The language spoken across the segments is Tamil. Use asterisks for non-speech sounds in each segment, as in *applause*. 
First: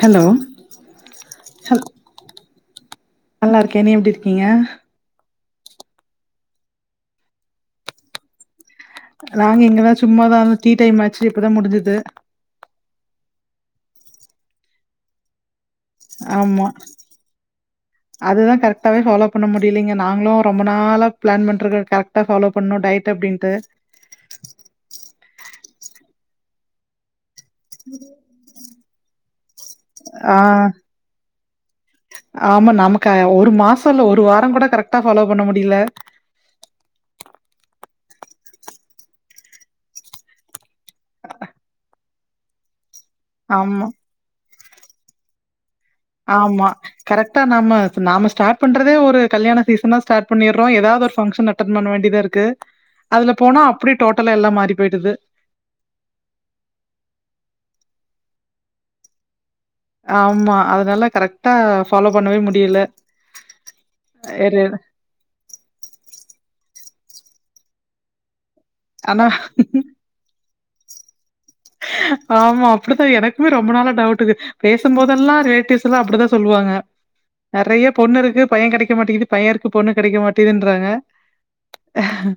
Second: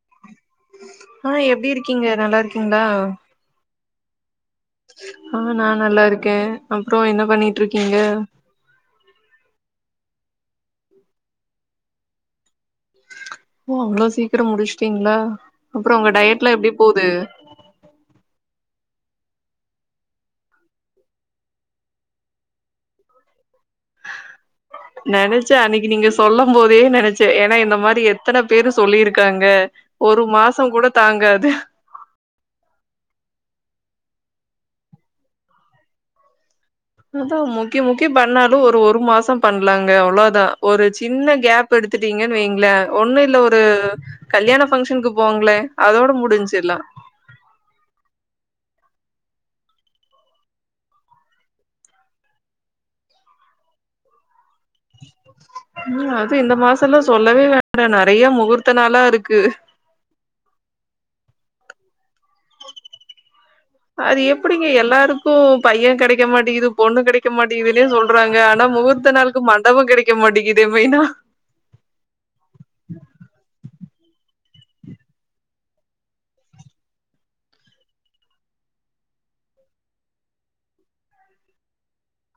ஹலோ ஆ எப்டி ஹல் இருக்கீங்க நல்லா இருக்கீங்ளா? நல்லா இருக்கேன் நீ எப்டி இருக்கீங்க? ஆ நா நல்லா இருக்கேன் அப்றோ என்ன பண்ணிட்டு இருக்கீங்க? நாங்க இங்கதா சும்மாதா இந்த டீ டைம் ஆச்சு இப்பதா முடிஞ்சுது ஓ அவ்ளோ சீக்கிரோ முடிச்சீட்டீங்ளா அப்றோ உங்க டயடெல்லா ஆமா எப்டி போது அதுதா கரெக்டாவே ஃபாலோ பண்ண முடிலங்க நாங்களு ரொம்ப நாளா ப்ளான் பண்றுக்கோ கரெ க்ட்டா ஃபாலோ பண்ணு டயட் அப்டின்ட்டு நெனச்சன் அன்னைக்கு நீங்க சொல்லம்போதே நென ச்சே ஏனா என்ன மாரி எத்தன பேரு சொல்லிருக்காங்க ஒரு ஆ மாசோங் கூட தாங்காது ஆமா நமக்கு ஒரு மாசோ இல்ல ஒரு வாரோங் கூட கரெக்ட்டா ஃபாலோ பண்ண முடில அதா முக்கி முக்கி பண்ணாலு ஒரு ஒரு மாசோ பண்லாங்க அவ்ளதா ஒரு சின்ன கேப் எடுத் தீங்கனு வைங்ளே ஒண்ணு இல்ல ஒரு ஆமா கல்யாண ஃபங்க்ஷனுக்கு போங்களேன் ஆமா கரெக்டா நாம இப்ப நாம ஸ்டார்ட் பண்றதே ஒரு கல்யாண சீசனா ஸ்டார்ட் பண்ணிர்றோ எதாவது ஒரு ஃபங்க்ஷன் அட்டன்பண்ண வேண்டிதா இருக்கு அதுல போனா அப்டியே டோட்டலா எல்லா மாறி போயிடுது ம் அது இந்த மாசோ எல்லா சொல்லவே வேண்டா நெறயா முகூர்த்த நாளா இருக்கு ஆமா அதனால கரெக்டா ஃபாலோ பண்ணவே முடில அது எப்டிங்க எல்லாரு க்கு பையன் கெடைக்க மாட்டீகுது பொண்ணு கெடைக்க மாட்டீதுனே சொல்றாங்க ஆனா முகூர்த்த ஆனா நாளுக்கு மண்டபோ கெடை மாட்டேகுது மெயின்னா ஆமா அப்டிதா எனக்குமே ரொம்ப நாளா டவுட்டு பேசும்போதெல்லா ரிலேட்டிவ்ஸ் எல்லா அப்டிதா சொல்லுவாங்க நெறயா பொண்ணு இருக்கு பையன் கெடைக்க மாட்டீது பையன் இருக்கு பொண்ணு கெடைக்க மாட்டீதுன்றாங்க அஹ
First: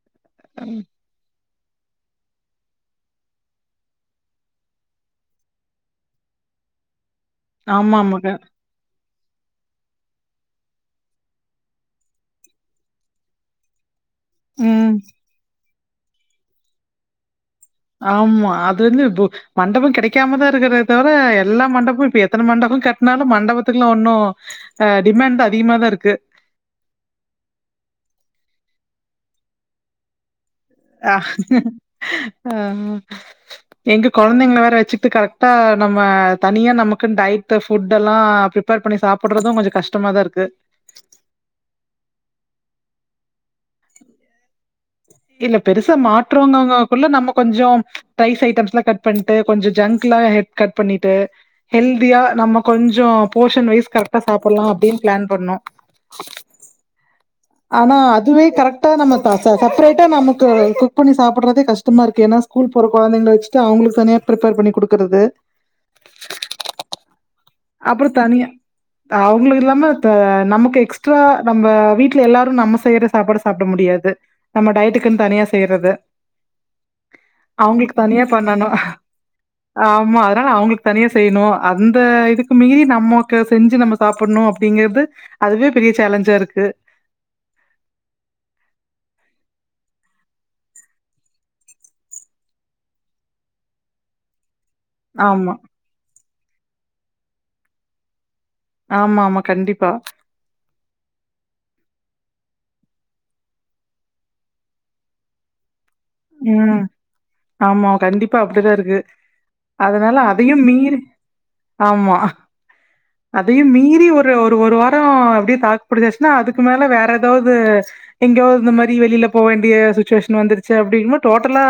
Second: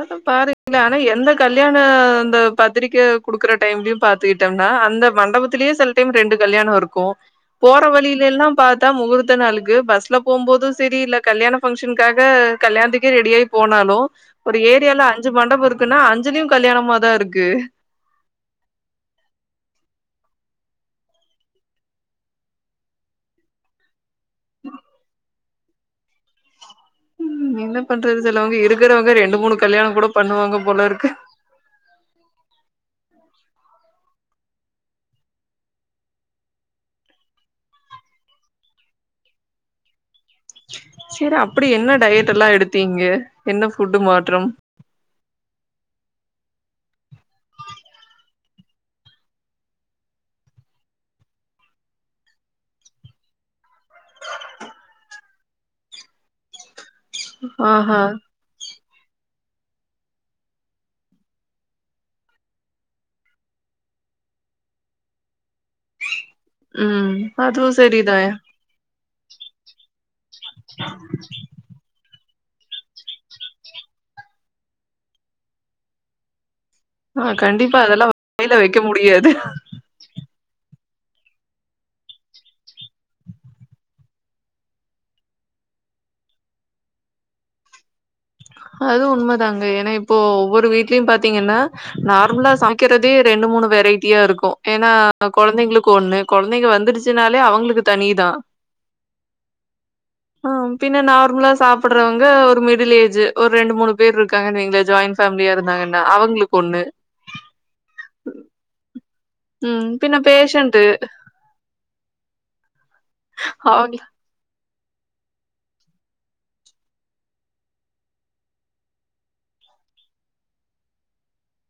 அதா பாருங்ளே ஆனா எந்த கல்யாண அந்த பத்திரிக்கை குடுக்கற டைம்லயு பாத்துட்டம்னா அந்த மண்டபத்திலயே சில டைம் ரெண்டு கல்யாணோ இருக்கு போற வழில ஆமாமாங்க. எல்லா பா த்தா முகூர்த்த நாளுக்கு பஸ்ல போம்போது சரி இல்ல கல்யாண ஃபங்க்ஷனுக்காக கல்யாணத்துக்கே ரெடி ஆயி போனாலு ஒரு ம். ஏரியால அஞ்சு மண்டபோ இருக்குன்னா அஞ்சுலயு கல்யாணமாதா இருக்கு ஆமா அது வந்து மண்டபோ கெடைக்காமதா இருக்கிறத தவிர எல்லா மண்டபோ இப்ப எத்தன மண்டபோ கட்னாலு மண்டபத்துக்கெல்லா ஒண்ணு ஆ டிமேண்டு அதிகமாதா இருக்கு ம் என்ன பண்றது தெரில அவுங்க இருக்கிறவங்க ரெண்டு மூணு கல்யாணோ கூட பண்ணுவாங்க போலரு ஆ அம் எங்க கொழந்தைங்கள வேற வச்சுக்ட்டு கரெக்டா நம்ம தனியா நமக்குன்னு டய் ப புட் எல்லா பிரிப்பேர் பண்ணி சாப்புட்றது கொஞ்சோ கஷ்டமாதா இருக்கு சேரி அப்பிடி என்ன டயட் எல்லா எடுத்தீங்க என்ன ஃபுட்டு மாற்றம் இல்ல பெருசா மாற்றோங்கககுள்ள நம்ம கொஞ்சோம் தை ஸ் ஐட்டம்ஸ்லா கட் பண்டு கொஞ்ச ஜங்க்லா எ கட் பண்ணிட்டு ஹெல்தியா நம்ம கொஞ்சோ போஷன் வைஸ் கரெக்டா சாபுட்லா அப்டின்னு பிளான் பண்ணோ ஆனா ஆஹா அதுவே கரெ டா நம்ம த ச சேப்ரைட்டா நமக்கு குக் பண்ணி சாபுட்ரதே கஷ்டமா இருக்கு ஏனா ஸ்கூல் போற கொழந்தைங்கள வச்சுட்டு அவுங்களுக்கு தனியா பிரிப்பேர் பண்ணி குடுக்குறது ம் அதுவு அப்புறோ செரிதா தனியா அவுங்களுக்கு இல்லாம த நமக்கு எக்ஸ்ட்ரா நம்ப வீட்டு ல எல்லாரு நம்ம செய்யற சாப்பாட சாப்ட முடியாது நம்ம டயட்க்குன் தனியா செய்றது ஆ கண்டிப்பா அவுங்களுக்கு அதெல்லா தனியா வாயில பண்ணனு வைக்க முடியாது ஆமா அதனால நா அவுங்களுக்கு தனியா செய்ணு அந்த இது மீறி நம்மோக்கு செஞ்சு நம்ம சாப்ட்ணு அப்டிங்குறது அதுவே பெரிய சேலஞ்சா இருக்கு அது உண்ம தாங்க ஏனா இப்போ ஒவ்வொரு வீட்லயு பாத்தீங்கன்னா நார்மலா சமக்கிறதே ரெண்டு மூணு வெரைட்டியா இருக்கு ஏனா ஆமா. கொழந்தைங்களுக்கு ஒண்ணு கொழந்தைங்க வந்துடுச்சுனாலே அவுங்களுக்கு தனி தா ஆமா ஆமா கண்டிப்பா ஆ பின்ன நார்மலா சாப்டுறவங்க ஒரு மிடில் ஏ ஜ்ஜு ஒரு ரெண்டு மூணு பேர் இருக்காங்கனு வைங்களே ஜாயிண்ட் ஃபேமிலியா இருந்தாங்கன்னா அவுங்களுக்கு ம். ஒண்ணு ஆமா கண்டிப்பா அப்டிதா இருக்கு ம் அதனால பின்ன அதையு பேஷண்ட் மீறி ஆமா அதையு அவங்க மீறி ஒர் ல்ல ஒரு ஒரு வாரோ அப்டியே தாக்குப்புடிச்சுன்னா அதுக்கு மேல வேற எதாவது எங்கேயோ இந்த மாரி வெளில போ வேண்டிய சுச்சுவேஷன் வந்துருச்சு அப் டிங் போ டோட்டலா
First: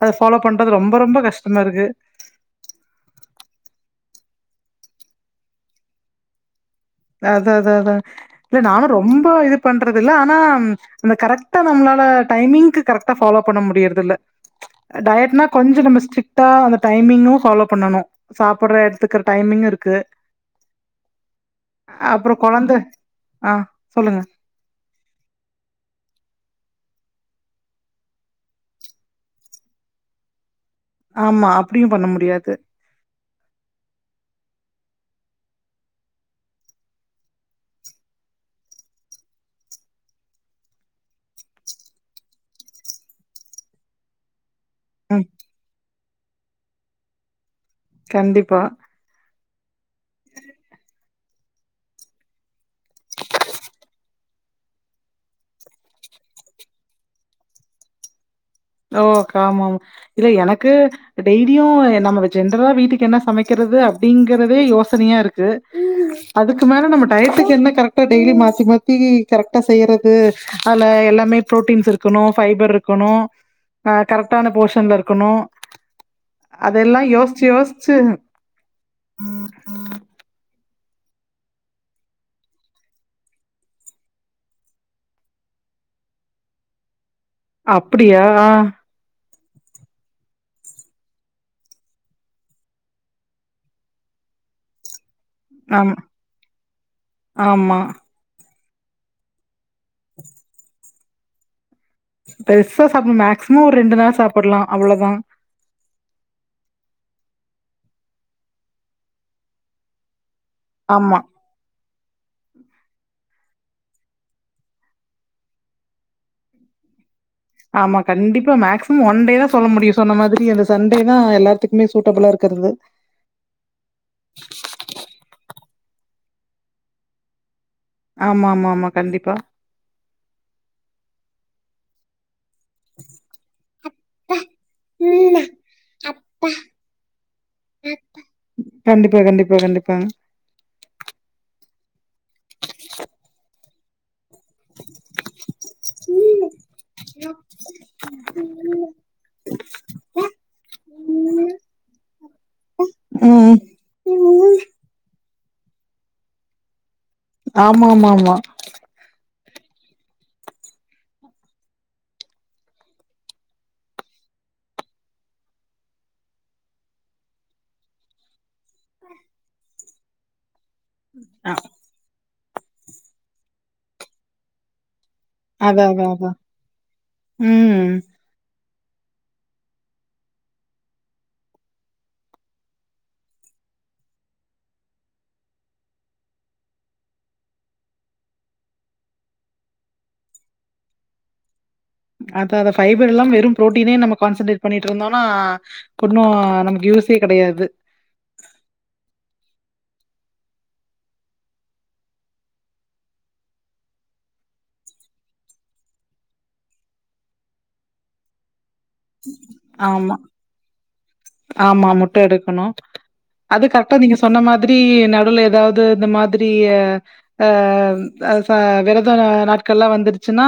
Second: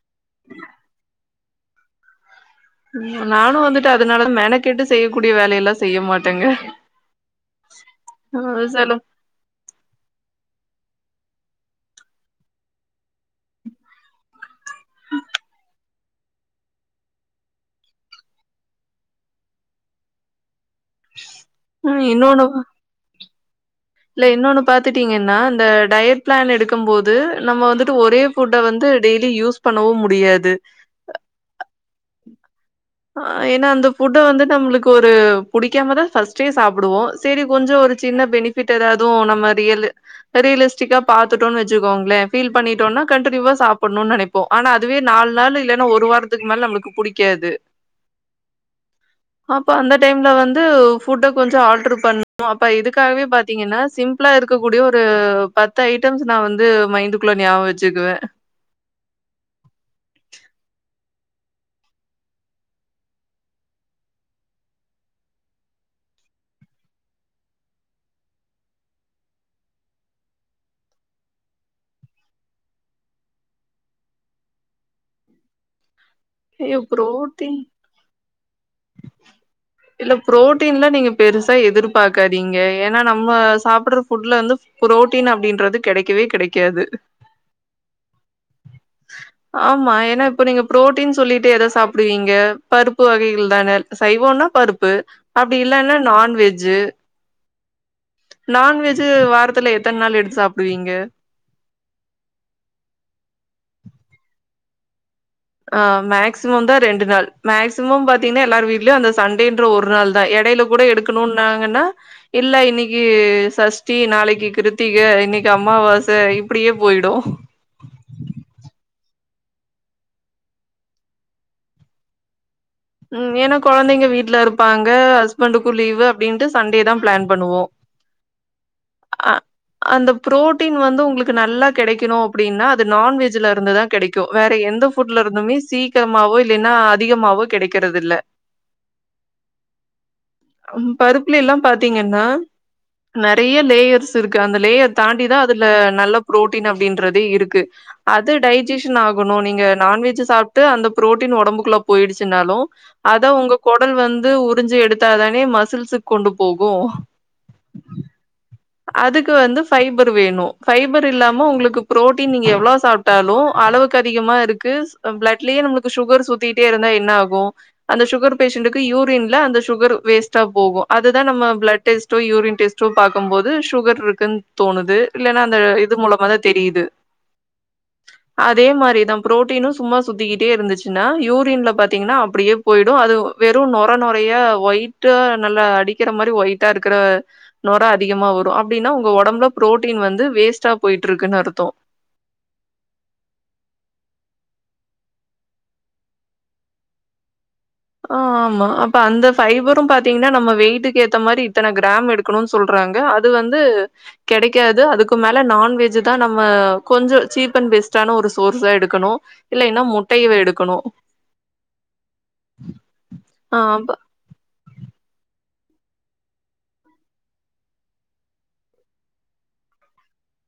அத ஃபாலோ பண்றது ரொம்ப ரொம்ப கஷ்டமா இருக்கு நானு வந்துட்டு அதனால மெனகெட்டு செய்யக்கூடிய வேலையெல்லா செய்ய மாட்டேங்க அதா அதா அதா அ இல்ல நானு செல ரொம்ப இது பண்றது இல்ல ஆனா அந்த கரெக்டா நம்ளால டைமிங்க்கு கரெக்டா ஃபாலோ பண்ண முடியறது இல்ல டயட்னா கொஞ்சோ நம்ம ஸ்டி டா அந்த டைமிங்கு ஃபாலோ பண்ணனு சாப்ட்ற எடுத்துக்ற டைமிங்கு இருக்கு ம் அப்றோ இன்னொன்னு கொழந்த ஆ சொல்லு இல்ல இன்னொன்னு பாத்துட்டீங்கன்னா இந்த டயட் பிளான் எடுக்கும் போது நம்ம வந்துட்டு ஒரே ஃபுட்ட வந்து டெய்லி யூஸ் பண்ணவு முடியாது ஆமா அப்டியு பண்ண முடியாது ஆ ஏனா அந்த ஃபுட்ட வந்து நம்ளுக்கு ஒரு புடிக்காம தா ஃபஸ்டே சாப்டுவோ சேரி கொஞ்சோ ஒரு சின்ன பெனிஃபிட் எதாது நம்ம ரியலு பெரியலிஸ்டிக்கா பாத்துட்டோன்னு வச்சுக்கோங்ளே ஃபீல் பண்ணிட்டோனா கண்டிநியூவா சாப்புட்னுனு நெனப் போ ஆனா அதுவே நால் நாள் இல்லேனா ஒரு வாரத்துக்கு மேல நம்ளுக்கு புடிக்காது கண்டிப்பா அப்ப அந்த டைம்ல வந்து ஃபுட்ட கொஞ்சோ ஆல்ட்ரு பண்ணுனு அப்ப இதுக்காகவே பா த்தீங்கன்னா சிம்ப்ளா இருக்கக்கூடிய ஒரு பத்து ஐட்டம்ஸ் நா வந்து மைன்டுக்குள்ள ஞாபக வச்சுக்குவ ஓ அக்கா ஆமாமா இதுல எனக்கு டெய்லியு எ நமக்கு ஜென்ரலா வீட்டுக்கு என்ன சமக்கிறது அப்டிங்கறதே யோசனையா இருக்கு அதுக்கு மேல நம்ம டயத்துக்கு என்ன கரெக்டா டெய்லி மாத்தி மாத்தி கரெக்டா செய்றது அதுல எல்லாமே ப்ரோட்டீன்ஸ் இருக்கணு ஃபைபர்ருக்கணு ஆ கரெக்டான போஷன்ல இருக்கணு ஐயோ! அதெல்லா யோசிச்சு புரோட்டீன் யோசிச்சு இல்ல புரோட்டீன்ல நீங்க பெருசா எதிர்பாக்காதீங்க ஏன்னா நம்ம சாப்பிடுற ஃபுட்ல வந்து புரோட்டீன் அப்டின்றது கெடைக்கவே கெடைக்காது அப்புடியா ஆ ஆமா ஏன்னா இப்ப நீங்க புரோட் டின் சொல்லிட்டு ஏதோ சாப்புடுவீங்க பருப்பு வகைகள் தான சைவோன்னா பருப்பு அப்டி ஆமா இல்லன்னா நான்வெஜ்ஜு ஆமா நான்வெஜ்ஜூ வாரத்துல எத்தன் நாள் எடுத்து சாப்டுவீங்க? பெருசா சாப்பிட மேக்சிமம் ஒரு ரெண்டு நாள் சாப்பிடலா அவ்ளோ தா ஆ மேக்சிமம் தா ரெண்டு நாள் மேக்சிமம் பாத்தீங்கன்னா எல்லார் வீட்லையு அந்த சண்டேன்ற ஒரு நாள் தா எடைலுக் கூட ஆமா எடுக்கணுன்னாங்கன்னா இல்ல இன்னைக்கு சஷ்டி நாளைக்கு கிருத்திக இன்னைக்கு அம்மாவாச இப்பிடியே போயிடு ஆமா கண்டிப்பா மேக்சிமம் ஒன் டே தா சொல்ல முடியு சொன்ன மாதிரி அந்த சண்டே தா எல்லாத்துக்குமே சூட்டபிளா இருக்கிறது ம் ஏன்னா கொழந்தைங்க வீட்ல இருப்பாங்க ஹஸ்பண்டுக்கு லீவு அப்டின்ட்டு சண்டே தா பிளான் பண்ணுவோ ஆமா ஆமா ஆமா அ கண்டிப்பா அந்த புரோட்டீன் வந்து உங்களுக்கு நல்லா கெடைக்கணு அப்டினாத் இது நான்வெஜ்ல இருந்து தா கெடைக்கு வேற எந்த ஃபுட்ல இருந்துமே சீக்கிரமாவோ இல்லைன்னா அதிகமாவோ கெடைக் கண்டிப்பா கண்டிப்பா கண்டிப்பா அம் பருப்புல எல்லா பாத்தீங்கன்னா நெறைய லேயர்ஸ் இருக்கு அந்த லேயர் தாண்டிதா அதுல நல்ல புரோட்டீன் அப்டின்றதே இருக்கு அது டைஜெஷன் ஆகணு நீங்க நான்வெஜ்ஜூ சாப்ட்டு அந்த புரோட்டீன் ஒடம்புக்குள்ள போயிடுச்சுன்னாலு அத உங்க ம் கொடல் வந்து உறிஞ்சு எடுத்தாதானே மசில்ஸுக் கொண்டு போகு ஆமாமாமா அதுக்கு வந்து ஃபைபர் வேணு ஃபைபர் இல்லாம உங்களுக்கு புரோட்டீன் நீங்க எவ்ளோ சாப்ட் டாலு அளவுக்கு அதிகமா இருக்கு ஸ் பிளட்லயே நம்மளுக்கு சுகர் சுத்திட்டே இருந்தா என்ன ஆகு அந்த சுகர் பேஷண்டக்கு யூரின்ல அந்த சுகர் வேஸ்ட்டா போகு அதுதா நம்ம பிளட் டெஸ்ட்டோ யூரின் டெஸ்ட்டோ பாக்கும்போது சுகர்ருக்குன் தோணுது இல்லன்னா அந்த அதா இது அதா அதா மூலமாதா தெரியுது ம் அதே மாரிதா புரோட்டீனு சும்மா சுத்திக்கிட்டே இருந்துச்சுன்னா யூரின்ல பாத்தீங்கன்னா அப்படியேப் போயிடு அது வெறு நொர நொரையா ஒயிட்டா நல்லா அடிக்கிற மாரி ஒயிட்டா இருக்கிற நொர அதிகமா வரு அப்டின்னா உங்க ஓடம்புல புரோட்டீன் வந்து வேஸ்டா போய்ட்ருக்குன்னு அர்த்தோ அத அத ஃபைபர் இல்லாம வெறு ப்ரோட்டீனே நம்ம கான்சன்ட்ரேட் பண்ணிட்ருந்தோனா ஓண்ணு நமக்கு யூசே கெடையாது ஆ ஆமா அப்ப அந்த ஃபைபரு பாத்தீங்கன்னா நம்ம வெய்டுக்கு ஏத்த மாரி இத்தன கிராம் எடுக் க்கணுன்னு சொல்றாங்க அது வந்து கெடைக்காது அதுக்கு மேல நான்வெஜ்ஜூ தா நம்ம கொஞ்சோ சீப் அண் பெஸ் ட்டான ஒரு சோர்ஸா எடுக்கணு இல்லைன்னா ஆமா முட்டையவ எடுக்கணு ஆமா முட்ட எடுக்கணு ஆ அது அப்ப கரெக்டா நீங்கஸ் சொன்ன மாதிரி நடுல ஏதாவது இந்த மாதிரி அ அ அ ப விரத நாட்கள்லா வந்து ச்சுன்னா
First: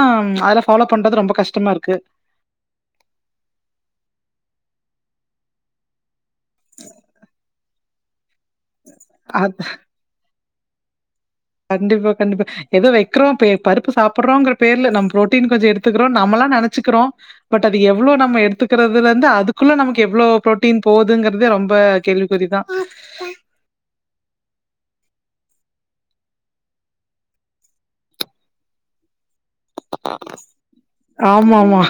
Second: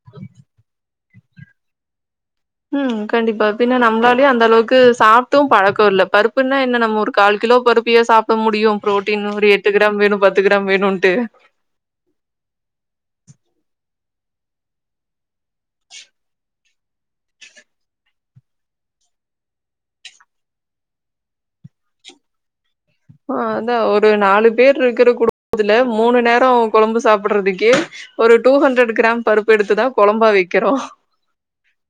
அதுல ஃபாலோ பண்றது ரொம்ப கஷ்டமா இருக்கு ம் கண்டிப்பா பின்ன நம்ளாலே அந்த அளவுக்கு சாப்ட்டு பழக்கோ இல்ல அப்பின்னா நம்ம ஒரு கால் கிலோ பருப்பியா சாப்ட முடியு ப்ரோட்டீன் ஒரு அது எட்டு கிராம் வேணு பத் து க்ராம் வேணுன்ட்டு கண்டிப்பா கண்டிப்பா எதோ வெக்கிறோ பே பருப்பு சாப்டுறோங்கிற பேருல நம் ப்ரோட்டீன் கொஞ்சோ எடுத்துக்குறோ நம்மலா நெனச்சிக்கிறோ பட் அது எவ்ளோ நம்ம எடுத்துக்கிறதுலந்து அதுக்குள்ள நமக்கு எவ்ளோ ப்ரோட்டீன் போதுங்கறதே ரொம்ப கேள்வி புரிதா ஆ அதா ஒரு நாலு பேர் இருக்கிற குடும்பத்துல மூணு நேரோ கொழம்பு சாப்டுறதுக்கே ஒரு டூ ஹண்ட்ரட் க்ரம் பருப்பெடுத்துதா கொழம்பா வெக்கிறோ ஆமாமா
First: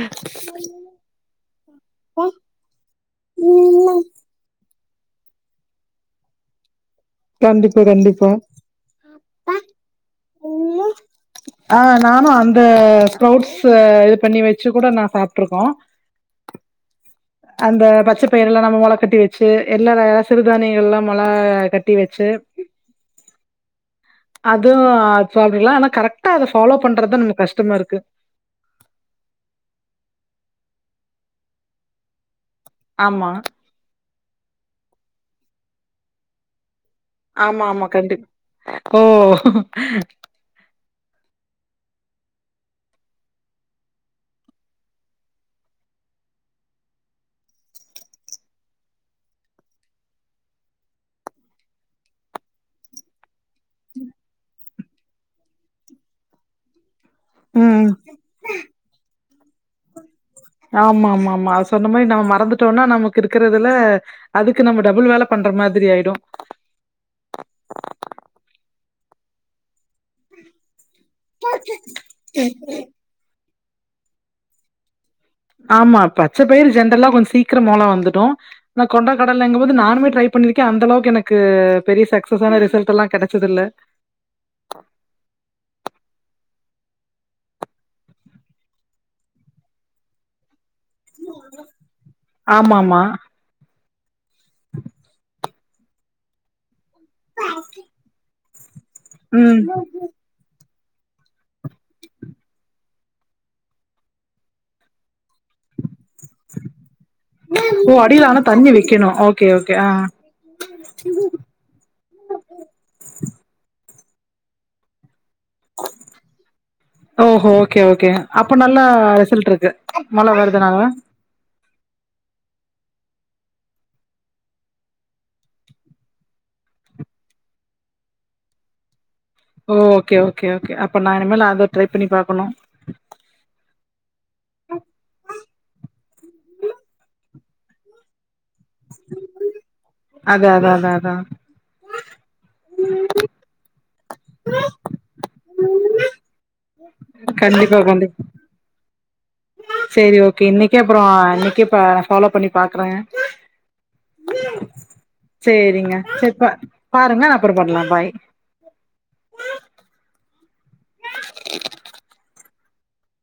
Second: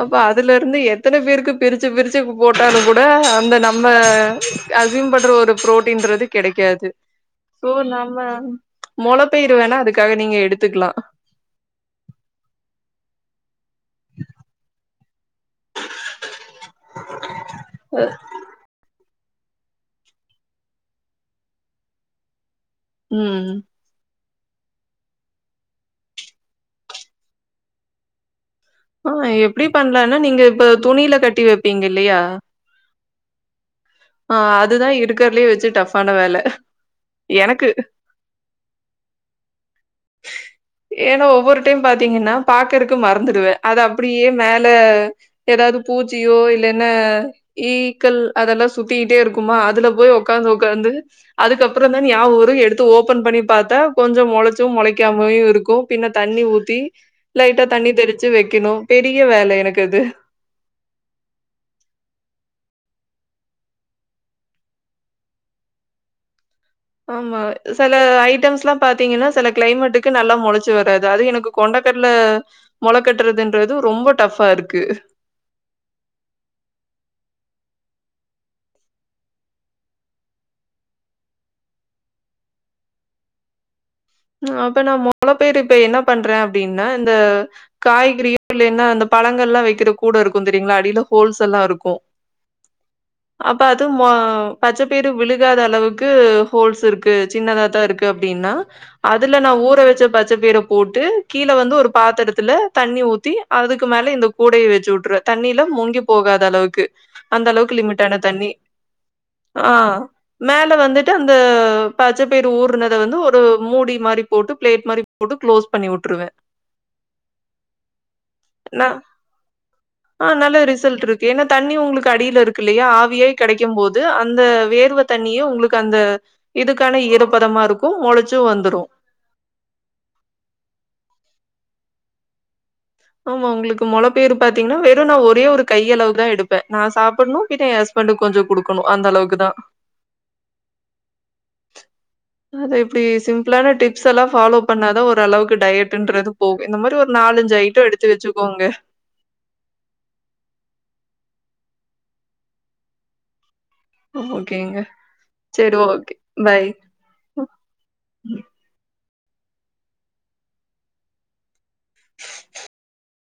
அப்ப அதுல இருந்து எத்தன பேருக்கு பிரிச்சு பிரிச்சு போட்டாலு கூட அந்த நம்ம அம் அஸ்யூம் பண்ற ஒரு ப்ரோட்டீன்றது கெடைக்காது சோ கண்டிப்பா நம்ம கண்டிப்பா. மொளப்பயிர் வேணா அதுக்காக நீங்க எடுத்துக்லா ஆ நானு அந்த ஸ்ப்ரௌட்ஸ் இது பண்ணி வச்சு கூட நா சாப்ட்ருக்கோ அந்த பச்சட் பயர் எல்லா நம்ம மொள கட்டி வச்சு எல்லா சிறுதானியள் எல்லா மொள கட்டி வச்சி ம் அது சாப்புட்லா ஆனா கரெக்டா அத ஃபாலோ பண்றது நமக் கஷ்டமா இருக்கு ஆ எப்டி பண்லானா நீங்க இப்ப துணியில கட்டி வெப்பீங்க இல்லையா ஆமா ஆ அதுதா இருக்கதுலயே வச்சி டஃப்பான வேல ஆமா எனக்கு. ஆமா கண்டிப் ஓ ஏனா ஒவ்வொரு டைம் பாத்தீங்கன்னா பாக்கறக்கு மறந்துடுவ அத அப்டியே மேல ஏதாது பூச்சியோ இல்ல என்ன ஈக்கள் அதெல்லா சுத்திட்டே இருக்குமா அதுல போய் உக்காந்து உக்காந்து அதுக்கப்புறந் தா ஞாவோ வரு எடுத்து ஓப்பன் பண்ணி பாத்தா கொஞ்சம் மொளச்சும் மொளைக்காமயு இருக்கு பின்ன தண்ணி ஊத்தி லைட்டா தண்ணி ம் தெரிச்சு வைக்கணு பெரிய வேல எனக்கு அது ஆமாமாமா சொன்ன மாரி நம்ம மறந்துட்டோனா நமக்கு இருக்கறதுல அதுக்கு நம்ம டபுள் வேல பண்ற மாதிரி ஆய்டு ஆமா செல ஐட்டம்ஸ்ல்லா பாத்தீங்கன்னா செல க்ளைமேட்டு க்கு நல்லா மொளைச்சு வராது அது எனக்கு கொண்டக்கடல மொள கட்டுறதுன்றது ரொம்ப டஃபா இருக்கு ஆமா பச்ச பயர் ஜென்ரலா கொஞ்சோ சீக்கிரோ மொள வந்துடு ஆனா கொண்டகடலைங்கும் போது நானுமே ட்ரை பண்ணிருக்க அந்தளவுக்கு எனக்கு பெரிய சக்சஸான ரிசல்ட் எல்லா கெடச்சது இல்ல அப்ப நா மொளப்பயர் இப்ப என்ன பண்ற அப்டின்னா இந்த காய்கறியு இல்லைன்னா அந்த பழங்கள்ல்லா வைக்கிற கூட இருக்கு தெரியுங்ளா அடிலோ ஹோல்ஸ் எல்லா இருக்கு ஆமா ஆமா அப்ப அது மொ பச்ச பயிரு விழு காத அளவுக்கு ஹோல்ஸ் இருக்கு சின்னதா தா இருக்கு அப்டின்னா அதுல நா ம் ஊற வச்ச பச்சப்பயிற போட்டு கீழ வந்து ஒரு பாத்திரத்துல தண்ணி ஊத்தி அதுக்கு மேல இந்த கூடைய வச்சு உட்ருவ தண்ணில முங்கி போகாத அளவுக்கு அந்த அளவுக்கு ஓ லிமிட்டான அடியில ஆனா தண்ணி வைக்கணு ஓகே ஆ ஓகே மேல வந்துட்டு அந்த பச்சப்பயிர் ஊருனத வந்து ஒரு மூடி மாரி போட்டு ப்ளேட் மாரி போட்டு க்ளோஸ் பண்ணி உட்ருவ ஓ ஓ ஓக்கே ஓக்கே அப்ப நல்ல ந ரிசல்ட் இருக்கு ஆ மழை நல்ல வருதுனால ரிசல்ட் இருக்கு ஏன்னா தண்ணி உங்களுக்கு அடியில இருக்கு இல்லையா ஆவியாய் கடைக்கும் போது அந்த வேர்வ தண்ணியு உங்களுக்கு அந்த இதுக்கான ஈரப்பதமா இருக்கு மொளச்சு வந்துரு ஓ ஓக்கே ஓக்கே ஓக்கே அப்ப நா இனிமேல் அத ட்ரை பண்ணி பாக்கணு ஆமா உங்களுக்கு மொள பெயரு பாத்தீங்கன்னா வெறு நா ஒரே ஒரு கையளவு தா எடுப் ப்ப நா சாப்புட்ணு கிட்ட எ ஹஸ்பண்டக்கு கொஞ்சு கொடுக்கணு அந்தளவுக்கு தா அதா அதா அதா அதா அது இப்பிடி சிம்பிளான டிப்ஸ் எல்லா ஃபாலோ பண்ணாதா ஒரு அளவுக்கு டயட்டுன்றது போகு இந்த மாரி ஒரு நாலஞ்சு ஐ *unintelligible* வந்து போங்க செரி ஓக்கே இன்னைக்கு அப்புறோ இன்னைக்கே பா ஃபாலோ பண்ணி பாக்குறங்க ஓகேங்க. சரி சேரிங்க ஓகே. செரிப் பா பை. பாருங்க அப்புறோ பண்ணலா பாய்